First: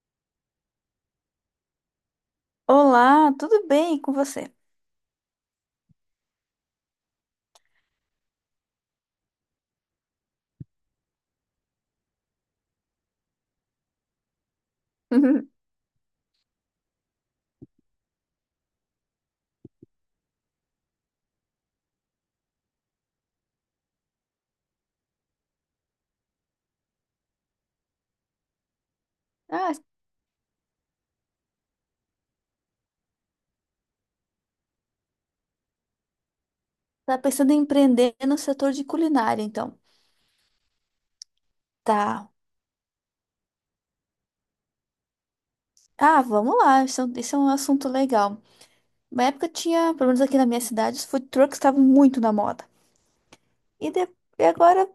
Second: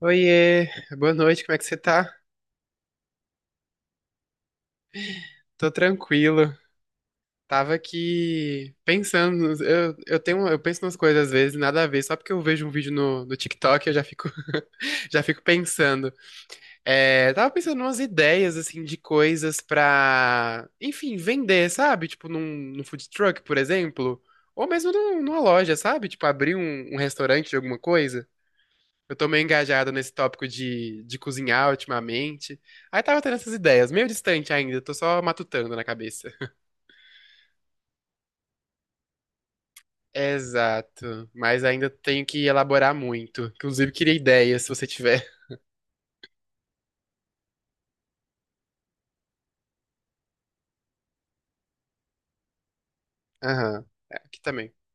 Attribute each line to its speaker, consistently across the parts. Speaker 1: Oiê, boa noite, como é que você tá?
Speaker 2: Olá, tudo bem com você?
Speaker 1: Tô tranquilo. Tava aqui pensando, eu penso nas coisas às vezes, nada a ver, só porque eu vejo um vídeo no TikTok eu já fico, já fico pensando. Tava pensando umas ideias, assim, de coisas pra, enfim, vender, sabe? Tipo num, num food truck, por exemplo, ou mesmo numa loja, sabe? Tipo abrir um restaurante de alguma coisa. Eu tô meio
Speaker 2: Ah,
Speaker 1: engajado nesse tópico de cozinhar ultimamente. Aí tava tendo essas ideias, meio distante ainda, tô só matutando na cabeça.
Speaker 2: tá pensando em empreender no setor de culinária, então.
Speaker 1: Exato, mas ainda tenho
Speaker 2: Tá.
Speaker 1: que elaborar muito. Inclusive, queria ideias, se você tiver.
Speaker 2: Ah, vamos lá, isso, é um assunto legal. Na época tinha, pelo menos aqui na minha cidade, os food trucks estavam muito na moda.
Speaker 1: Aham,
Speaker 2: E, de-
Speaker 1: é, aqui
Speaker 2: e
Speaker 1: também,
Speaker 2: agora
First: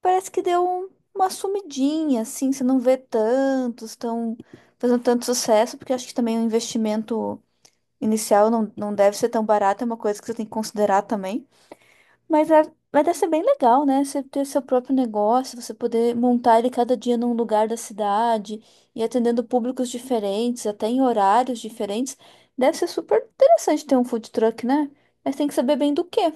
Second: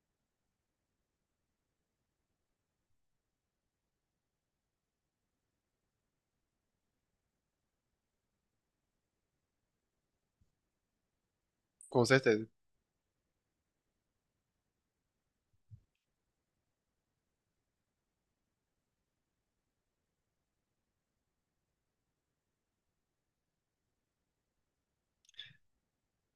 Speaker 2: parece que deu uma sumidinha, assim, você não vê tantos, estão fazendo tanto sucesso, porque acho que também o investimento inicial não deve ser tão barato, é uma coisa que você tem que considerar também.
Speaker 1: com certeza.
Speaker 2: Mas, é, mas deve ser bem legal, né? Você ter seu próprio negócio, você poder montar ele cada dia num lugar da cidade e atendendo públicos diferentes, até em horários diferentes. Deve ser super interessante ter um food truck, né? Mas tem que saber bem do quê?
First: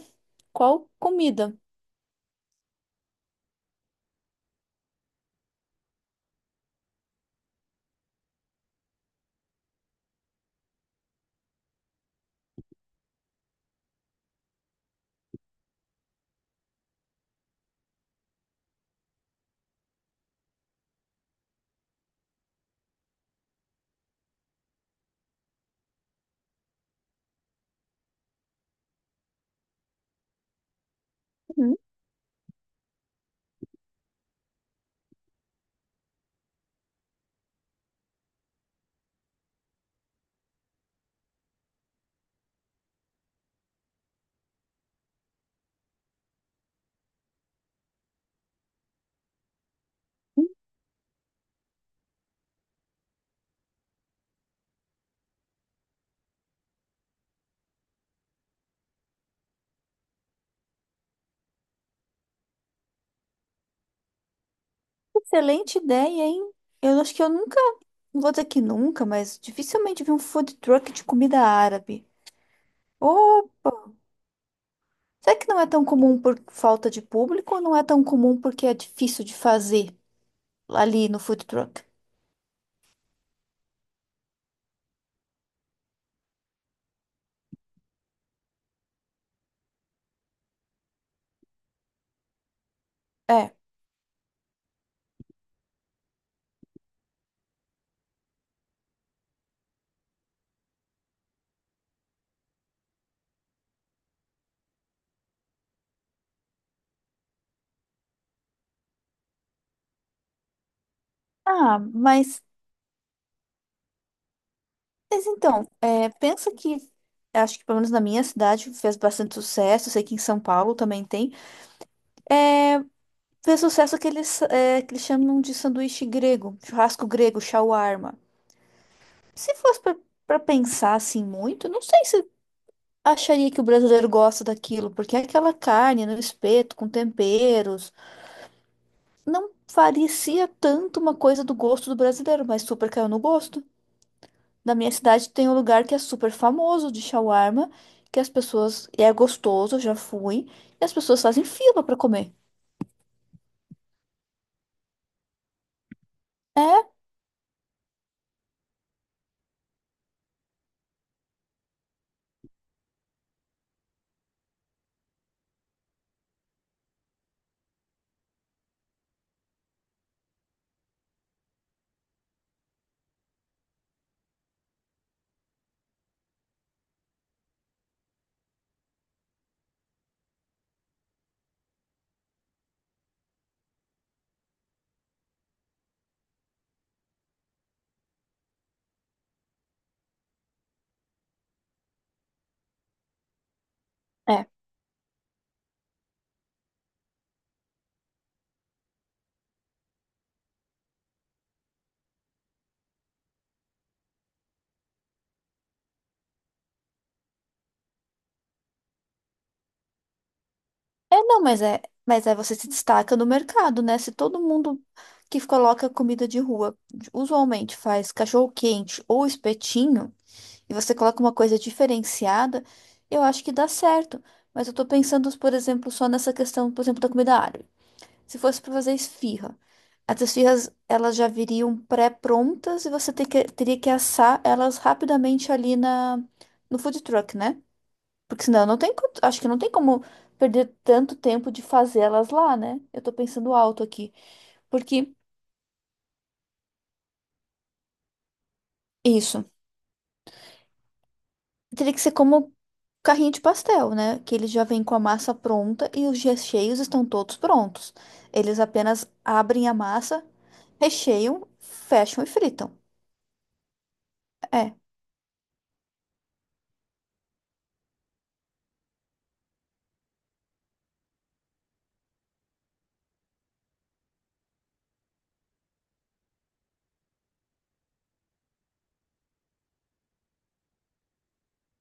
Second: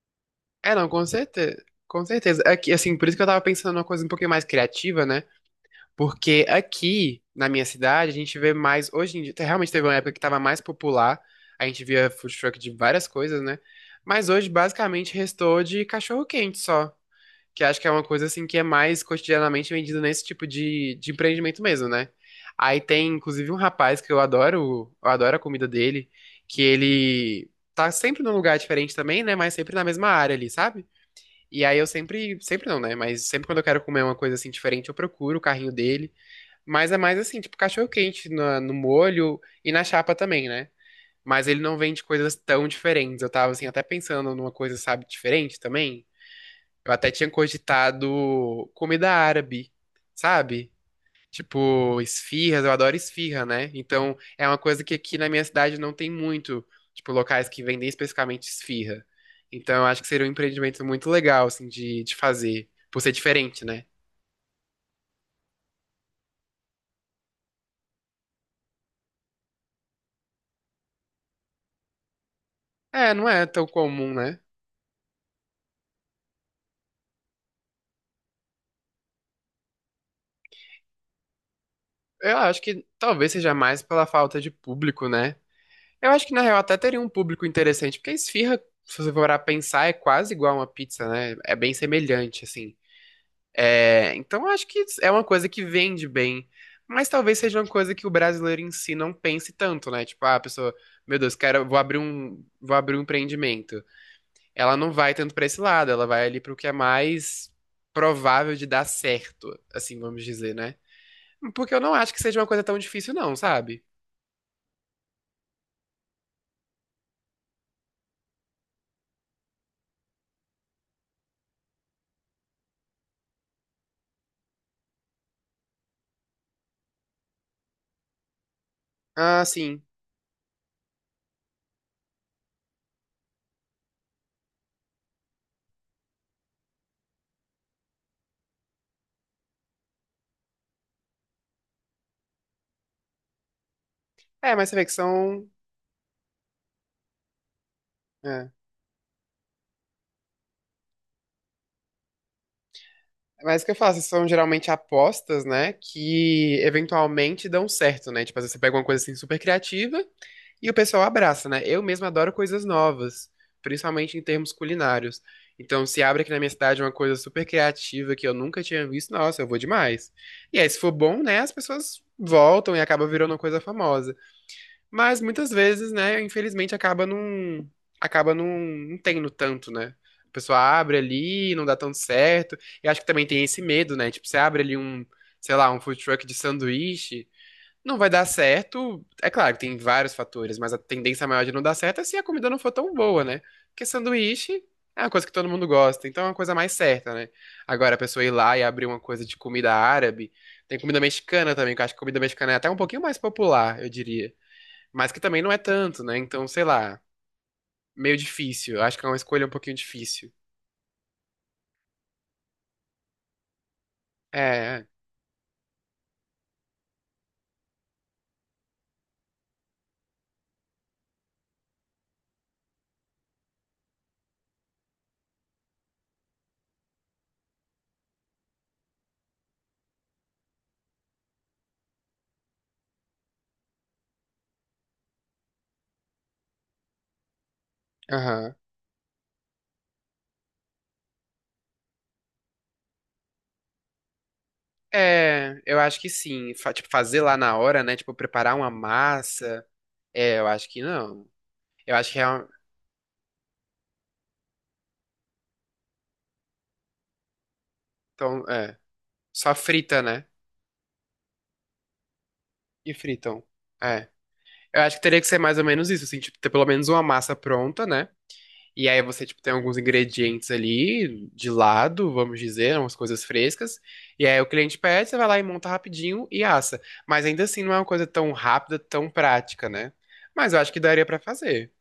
Speaker 1: É, não,
Speaker 2: Qual
Speaker 1: com
Speaker 2: comida?
Speaker 1: certeza. Com certeza. É que, assim, por isso que eu tava pensando numa coisa um pouquinho mais criativa, né? Porque aqui, na minha cidade, a gente vê mais. Hoje em dia, realmente teve uma época que estava mais popular. A gente via food truck de várias coisas, né? Mas hoje, basicamente, restou de cachorro-quente só. Que acho que é uma coisa, assim, que é mais cotidianamente vendida nesse tipo de empreendimento mesmo, né? Aí tem, inclusive, um rapaz que eu adoro a comida dele, que ele tá sempre num lugar diferente também, né? Mas sempre na mesma área ali, sabe? E
Speaker 2: Uhum.
Speaker 1: aí eu sempre, sempre não, né? Mas sempre quando eu quero comer uma coisa assim diferente, eu procuro o carrinho dele. Mas é mais assim, tipo cachorro quente no molho e na chapa também, né? Mas ele não vende coisas tão diferentes. Eu tava assim, até pensando numa coisa, sabe, diferente também. Eu até tinha cogitado comida árabe, sabe? Tipo, esfirras, eu adoro esfirra, né? Então, é uma coisa que aqui na minha cidade não tem muito, tipo, locais que vendem especificamente esfirra. Então, eu acho que seria um empreendimento muito legal, assim, de fazer, por ser diferente, né?
Speaker 2: Excelente ideia, hein? Eu acho que eu nunca, não vou dizer que nunca, mas dificilmente vi um food truck de comida árabe.
Speaker 1: É, não é tão
Speaker 2: Opa!
Speaker 1: comum, né?
Speaker 2: Será que não é tão comum por falta de público ou não é tão comum porque é difícil de fazer ali no food truck?
Speaker 1: Eu acho que talvez seja mais pela falta de público, né? Eu acho que na real até teria um público interessante, porque a esfirra, se você for a pensar, é quase igual uma pizza, né? É bem semelhante, assim.
Speaker 2: É.
Speaker 1: É, então eu acho que é uma coisa que vende bem, mas talvez seja uma coisa que o brasileiro em si não pense tanto, né? Tipo, ah, a pessoa, meu Deus, quero, vou abrir um empreendimento. Ela não vai tanto pra esse lado, ela vai ali pro que é mais provável de dar certo, assim, vamos dizer, né? Porque
Speaker 2: Ah,
Speaker 1: eu não acho que seja uma coisa tão difícil, não, sabe?
Speaker 2: mas então, é, pensa que, acho que pelo menos na minha cidade fez bastante sucesso, sei que em São Paulo também tem, fez sucesso aqueles é, que eles chamam de sanduíche grego, churrasco grego, shawarma.
Speaker 1: Ah,
Speaker 2: Se fosse
Speaker 1: sim.
Speaker 2: pra, pra pensar assim muito, não sei se acharia que o brasileiro gosta daquilo, porque aquela carne no espeto, com temperos, não parecia tanto uma coisa do gosto do brasileiro, mas super caiu no gosto.
Speaker 1: É, mas
Speaker 2: Na
Speaker 1: você vê
Speaker 2: minha
Speaker 1: que
Speaker 2: cidade
Speaker 1: são.
Speaker 2: tem um lugar que é super famoso de shawarma, que as
Speaker 1: É.
Speaker 2: pessoas. E é gostoso, eu já fui. E as pessoas fazem fila pra comer.
Speaker 1: Mas o que eu faço? São geralmente apostas, né? Que
Speaker 2: É,
Speaker 1: eventualmente dão certo, né? Tipo, às vezes você pega uma coisa assim super criativa e o pessoal abraça, né? Eu mesmo adoro coisas novas, principalmente em termos culinários. Então, se abre aqui na minha cidade uma coisa super criativa que eu nunca tinha visto, nossa, eu vou demais. E aí, se for bom, né? As pessoas voltam e acaba virando uma coisa famosa. Mas muitas vezes, né, infelizmente acaba não tendo tanto, né? A pessoa abre ali, não dá tanto certo. E acho que também tem esse medo, né? Tipo, você abre ali um, sei lá, um food truck de sanduíche, não vai dar certo. É claro que tem vários fatores, mas a tendência maior de não dar certo é se a comida não for tão boa, né? Porque
Speaker 2: é.
Speaker 1: sanduíche é uma coisa que todo mundo gosta, então é uma coisa mais certa, né? Agora a pessoa ir lá e abrir uma coisa de comida árabe, tem comida mexicana também, que eu acho que comida mexicana é até um pouquinho mais popular, eu diria. Mas que também não é tanto, né? Então, sei lá, meio difícil. Eu acho que é uma escolha um pouquinho difícil.
Speaker 2: É, não, mas é. Mas aí você se destaca no mercado, né? Se todo mundo
Speaker 1: É,
Speaker 2: que coloca comida de rua usualmente faz cachorro-quente ou espetinho, e você coloca uma coisa diferenciada, eu acho que dá certo. Mas eu tô pensando, por exemplo, só nessa questão, por exemplo, da comida árabe. Se fosse para fazer esfirra, as esfirras elas já viriam pré-prontas e teria que assar elas rapidamente ali no food truck, né? Porque
Speaker 1: aham.
Speaker 2: senão não tem, co- acho que não tem como perder tanto tempo de fazer elas lá, né? Eu tô pensando alto aqui, porque
Speaker 1: É, eu acho que sim. Tipo, fazer lá na hora, né? Tipo, preparar uma
Speaker 2: isso
Speaker 1: massa. É, eu acho que não.
Speaker 2: teria
Speaker 1: Eu
Speaker 2: que
Speaker 1: acho
Speaker 2: ser
Speaker 1: que é um,
Speaker 2: como carrinho de pastel, né? Que ele já vem com a massa pronta e os recheios estão todos prontos.
Speaker 1: então,
Speaker 2: Eles
Speaker 1: é,
Speaker 2: apenas
Speaker 1: só
Speaker 2: abrem a
Speaker 1: frita,
Speaker 2: massa,
Speaker 1: né?
Speaker 2: recheiam, fecham e fritam.
Speaker 1: E fritam. É.
Speaker 2: É.
Speaker 1: Eu acho que teria que ser mais ou menos isso, assim, tipo, ter pelo menos uma massa pronta, né? E aí você, tipo, tem alguns ingredientes ali de lado, vamos dizer, umas coisas frescas. E aí o cliente pede, você vai lá e monta rapidinho e assa. Mas ainda assim não é uma coisa tão rápida, tão prática, né? Mas eu acho que daria pra fazer.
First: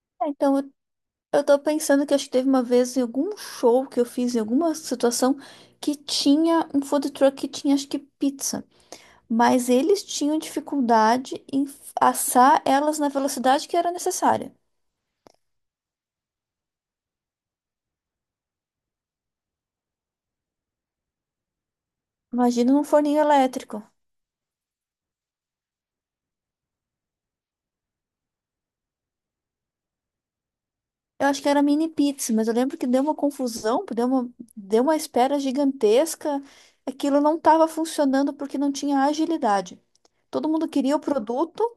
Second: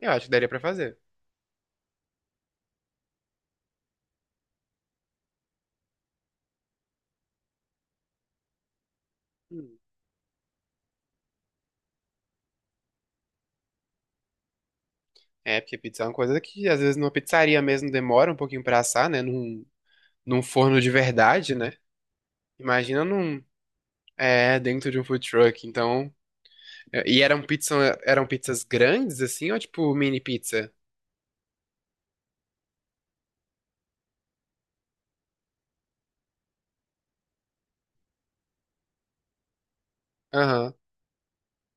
Speaker 1: Eu acho
Speaker 2: É.
Speaker 1: que daria pra
Speaker 2: Então,
Speaker 1: fazer.
Speaker 2: eu tô pensando que acho que teve uma vez em algum show que eu fiz, em alguma situação, que tinha um food truck que tinha, acho que, pizza. Mas
Speaker 1: Hum.
Speaker 2: eles tinham dificuldade em assar elas na velocidade que era necessária.
Speaker 1: É, porque pizza é uma coisa que às vezes numa pizzaria mesmo demora um pouquinho pra assar, né? Num forno de verdade, né?
Speaker 2: Imagina num
Speaker 1: Imagina
Speaker 2: forninho
Speaker 1: num,
Speaker 2: elétrico.
Speaker 1: é, dentro de um food truck. Então, é, e eram pizza, eram pizzas grandes assim ou tipo mini pizza?
Speaker 2: Eu acho que era mini pizza, mas eu lembro que deu uma confusão, deu uma espera gigantesca. Aquilo não estava funcionando porque não tinha agilidade. Todo mundo
Speaker 1: Aham.
Speaker 2: queria o produto,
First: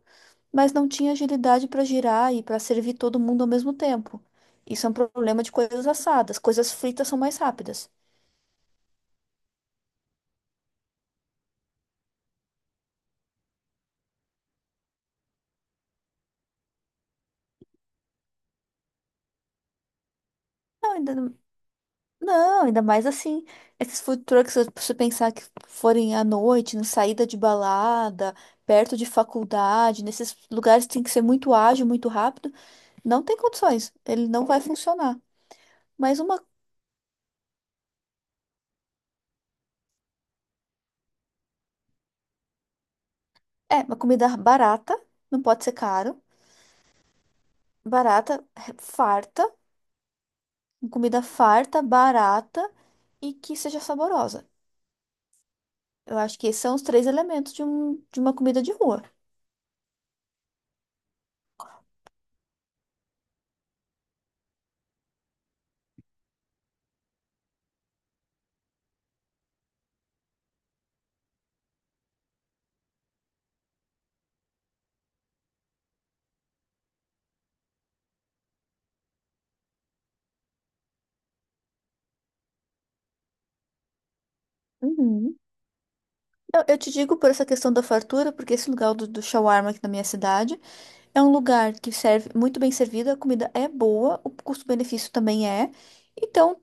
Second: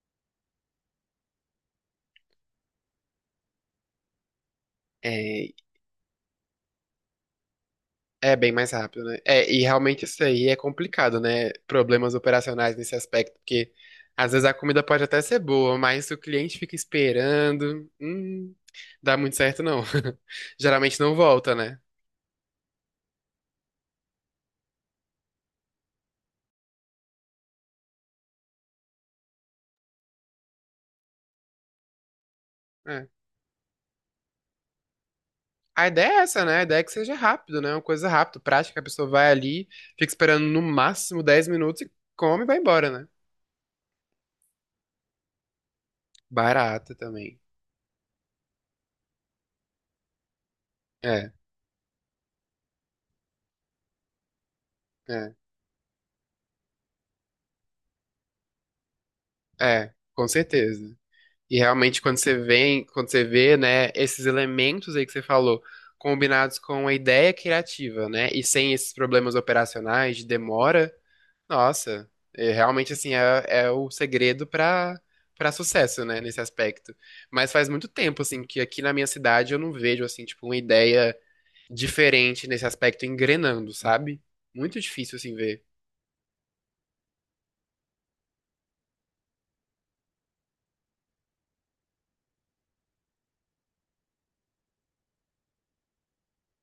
Speaker 2: mas não tinha agilidade para girar e para servir todo mundo ao mesmo tempo. Isso é um problema
Speaker 1: É,
Speaker 2: de coisas assadas. Coisas fritas são mais rápidas.
Speaker 1: é bem mais rápido, né? É, e realmente isso aí é complicado, né? Problemas operacionais nesse aspecto, porque às vezes a comida pode até ser boa, mas se o cliente fica esperando, dá muito certo não.
Speaker 2: Não,
Speaker 1: Geralmente não
Speaker 2: ainda,
Speaker 1: volta, né?
Speaker 2: não, ainda mais assim. Esses food trucks, se você pensar que forem à noite, na saída de balada, perto de faculdade, nesses lugares que tem que ser muito ágil, muito rápido,
Speaker 1: É.
Speaker 2: não tem condições. Ele não vai funcionar.
Speaker 1: A ideia é
Speaker 2: Mas uma,
Speaker 1: essa, né? A ideia é que seja rápido, né? Uma coisa rápida, prática, a pessoa vai ali, fica esperando no máximo 10 minutos e come e vai embora, né?
Speaker 2: uma comida barata, não pode ser caro,
Speaker 1: Barata também.
Speaker 2: barata, farta comida
Speaker 1: É,
Speaker 2: farta, barata e que seja saborosa.
Speaker 1: é,
Speaker 2: Eu acho que esses são os três elementos de uma comida de rua.
Speaker 1: é, com certeza. E realmente, quando você vem, quando você vê, né, esses elementos aí que você falou, combinados com a ideia criativa, né, e sem esses problemas operacionais de demora, nossa, é, realmente, assim, é, é o segredo para para sucesso, né, nesse aspecto. Mas faz muito tempo, assim, que aqui na minha cidade eu não vejo, assim, tipo, uma ideia diferente nesse aspecto engrenando, sabe? Muito difícil, assim,
Speaker 2: Uhum.
Speaker 1: ver.
Speaker 2: Eu te digo por essa questão da fartura, porque esse lugar do shawarma aqui na minha cidade é um lugar que serve muito bem servido, a comida é boa, o custo-benefício também é. Então,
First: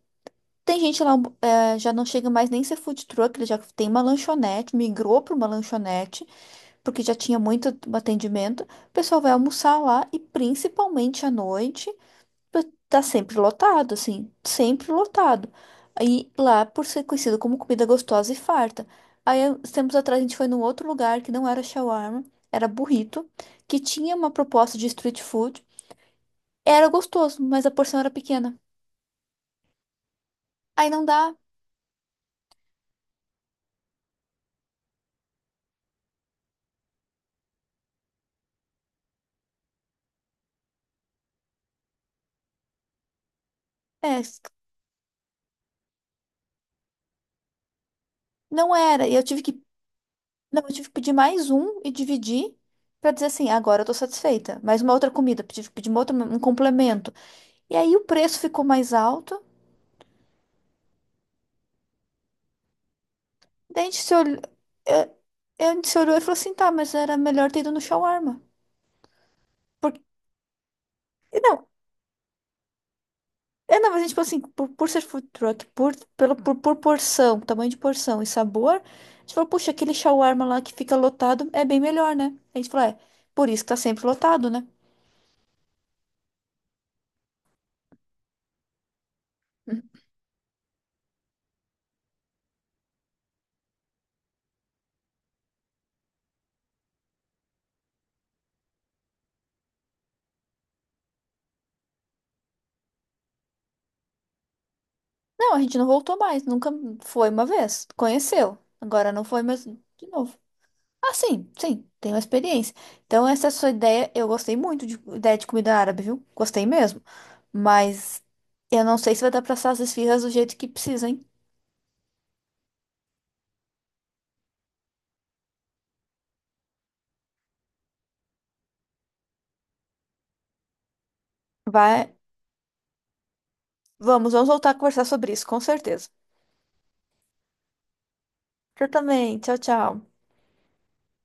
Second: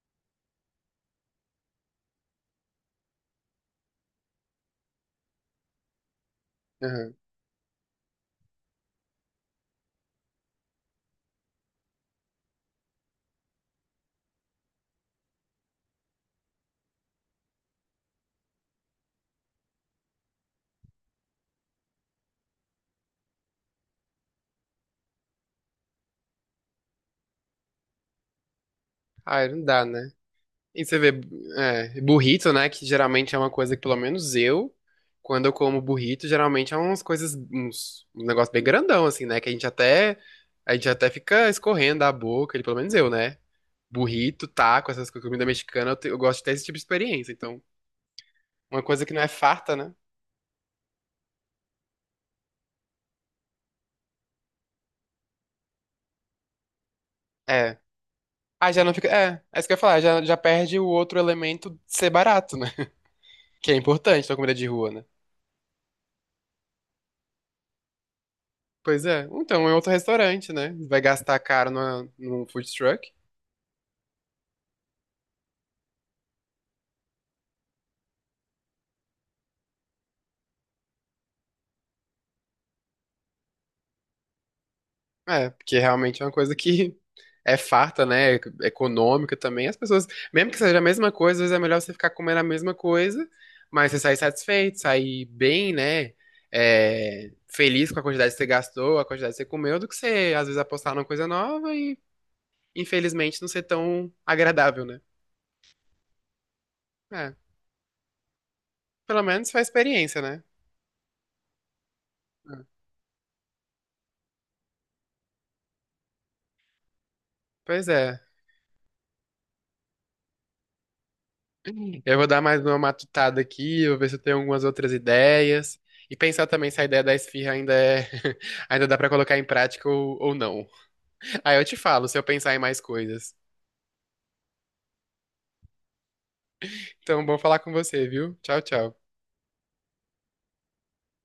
Speaker 2: tem gente lá, já não chega mais nem ser food truck, ele já tem uma lanchonete, migrou para uma lanchonete, porque
Speaker 1: Aham.
Speaker 2: já tinha muito atendimento. O pessoal vai almoçar lá e principalmente à noite. Tá sempre lotado, assim, sempre lotado. Aí lá, por ser conhecido como comida gostosa e farta. Aí, uns tempos atrás, a gente foi num outro lugar que não era shawarma, era burrito, que tinha uma proposta de street food. Era gostoso, mas a porção era pequena.
Speaker 1: Ah, não dá, né? E
Speaker 2: Aí
Speaker 1: você
Speaker 2: não
Speaker 1: vê,
Speaker 2: dá,
Speaker 1: é, burrito, né? Que geralmente é uma coisa que, pelo menos eu, quando eu como burrito, geralmente é umas um negócio bem grandão, assim, né? Que a gente até fica escorrendo a boca, ele, pelo menos eu, né?
Speaker 2: é,
Speaker 1: Burrito, taco, essas coisas, comida mexicana, eu, eu gosto de ter esse tipo de experiência. Então,
Speaker 2: não
Speaker 1: uma coisa
Speaker 2: era.
Speaker 1: que
Speaker 2: E
Speaker 1: não
Speaker 2: eu
Speaker 1: é
Speaker 2: tive que,
Speaker 1: farta, né?
Speaker 2: não, eu tive que pedir mais um e dividir pra dizer assim, agora eu tô satisfeita. Mais uma outra comida, tive que pedir uma outra, um complemento. E
Speaker 1: É.
Speaker 2: aí o preço ficou
Speaker 1: Ah, já não
Speaker 2: mais
Speaker 1: fica. É,
Speaker 2: alto.
Speaker 1: é isso que eu ia falar, já, já perde o outro elemento de ser barato, né? Que é
Speaker 2: Daí a gente se
Speaker 1: importante na
Speaker 2: olhou,
Speaker 1: comida de rua, né?
Speaker 2: eu, a gente se olhou e falou assim, tá, mas era melhor ter ido no shawarma.
Speaker 1: Pois é. Então, é outro
Speaker 2: Porque,
Speaker 1: restaurante, né? Vai gastar
Speaker 2: não,
Speaker 1: caro num food truck.
Speaker 2: é, não, mas a gente falou assim, por ser food truck, por porção, tamanho de porção e sabor, a gente falou, puxa, aquele shawarma lá que fica lotado é bem melhor, né? A gente falou, é, por isso que tá sempre lotado, né?
Speaker 1: É, porque realmente é uma coisa que é farta, né? É econômica também. As
Speaker 2: Uhum.
Speaker 1: pessoas, mesmo que seja a mesma coisa, às vezes é melhor você ficar comendo a mesma coisa, mas você sair satisfeito, sair bem, né? É, feliz com a quantidade que você gastou, a quantidade que você comeu, do que você, às vezes, apostar numa coisa nova e, infelizmente, não ser tão agradável, né?
Speaker 2: Não, a gente não voltou mais, nunca foi
Speaker 1: É,
Speaker 2: uma vez, conheceu. Agora
Speaker 1: pelo
Speaker 2: não foi
Speaker 1: menos foi a
Speaker 2: mais de
Speaker 1: experiência,
Speaker 2: novo.
Speaker 1: né?
Speaker 2: Ah, sim, sim, tenho experiência. Então, essa sua ideia, eu gostei muito de ideia de comida árabe, viu? Gostei mesmo.
Speaker 1: Pois é.
Speaker 2: Mas eu não sei se vai dar pra assar as esfirras do jeito que precisa, hein?
Speaker 1: Eu vou dar mais uma matutada aqui, vou ver se eu tenho algumas outras ideias. E pensar também se a ideia da esfirra ainda é, ainda dá pra colocar em prática ou não. Aí eu te falo
Speaker 2: Vai,
Speaker 1: se eu pensar em mais coisas.
Speaker 2: vamos voltar a conversar sobre isso, com certeza.
Speaker 1: Então, bom falar com você, viu? Tchau,
Speaker 2: Eu
Speaker 1: tchau.
Speaker 2: também. Tchau, tchau.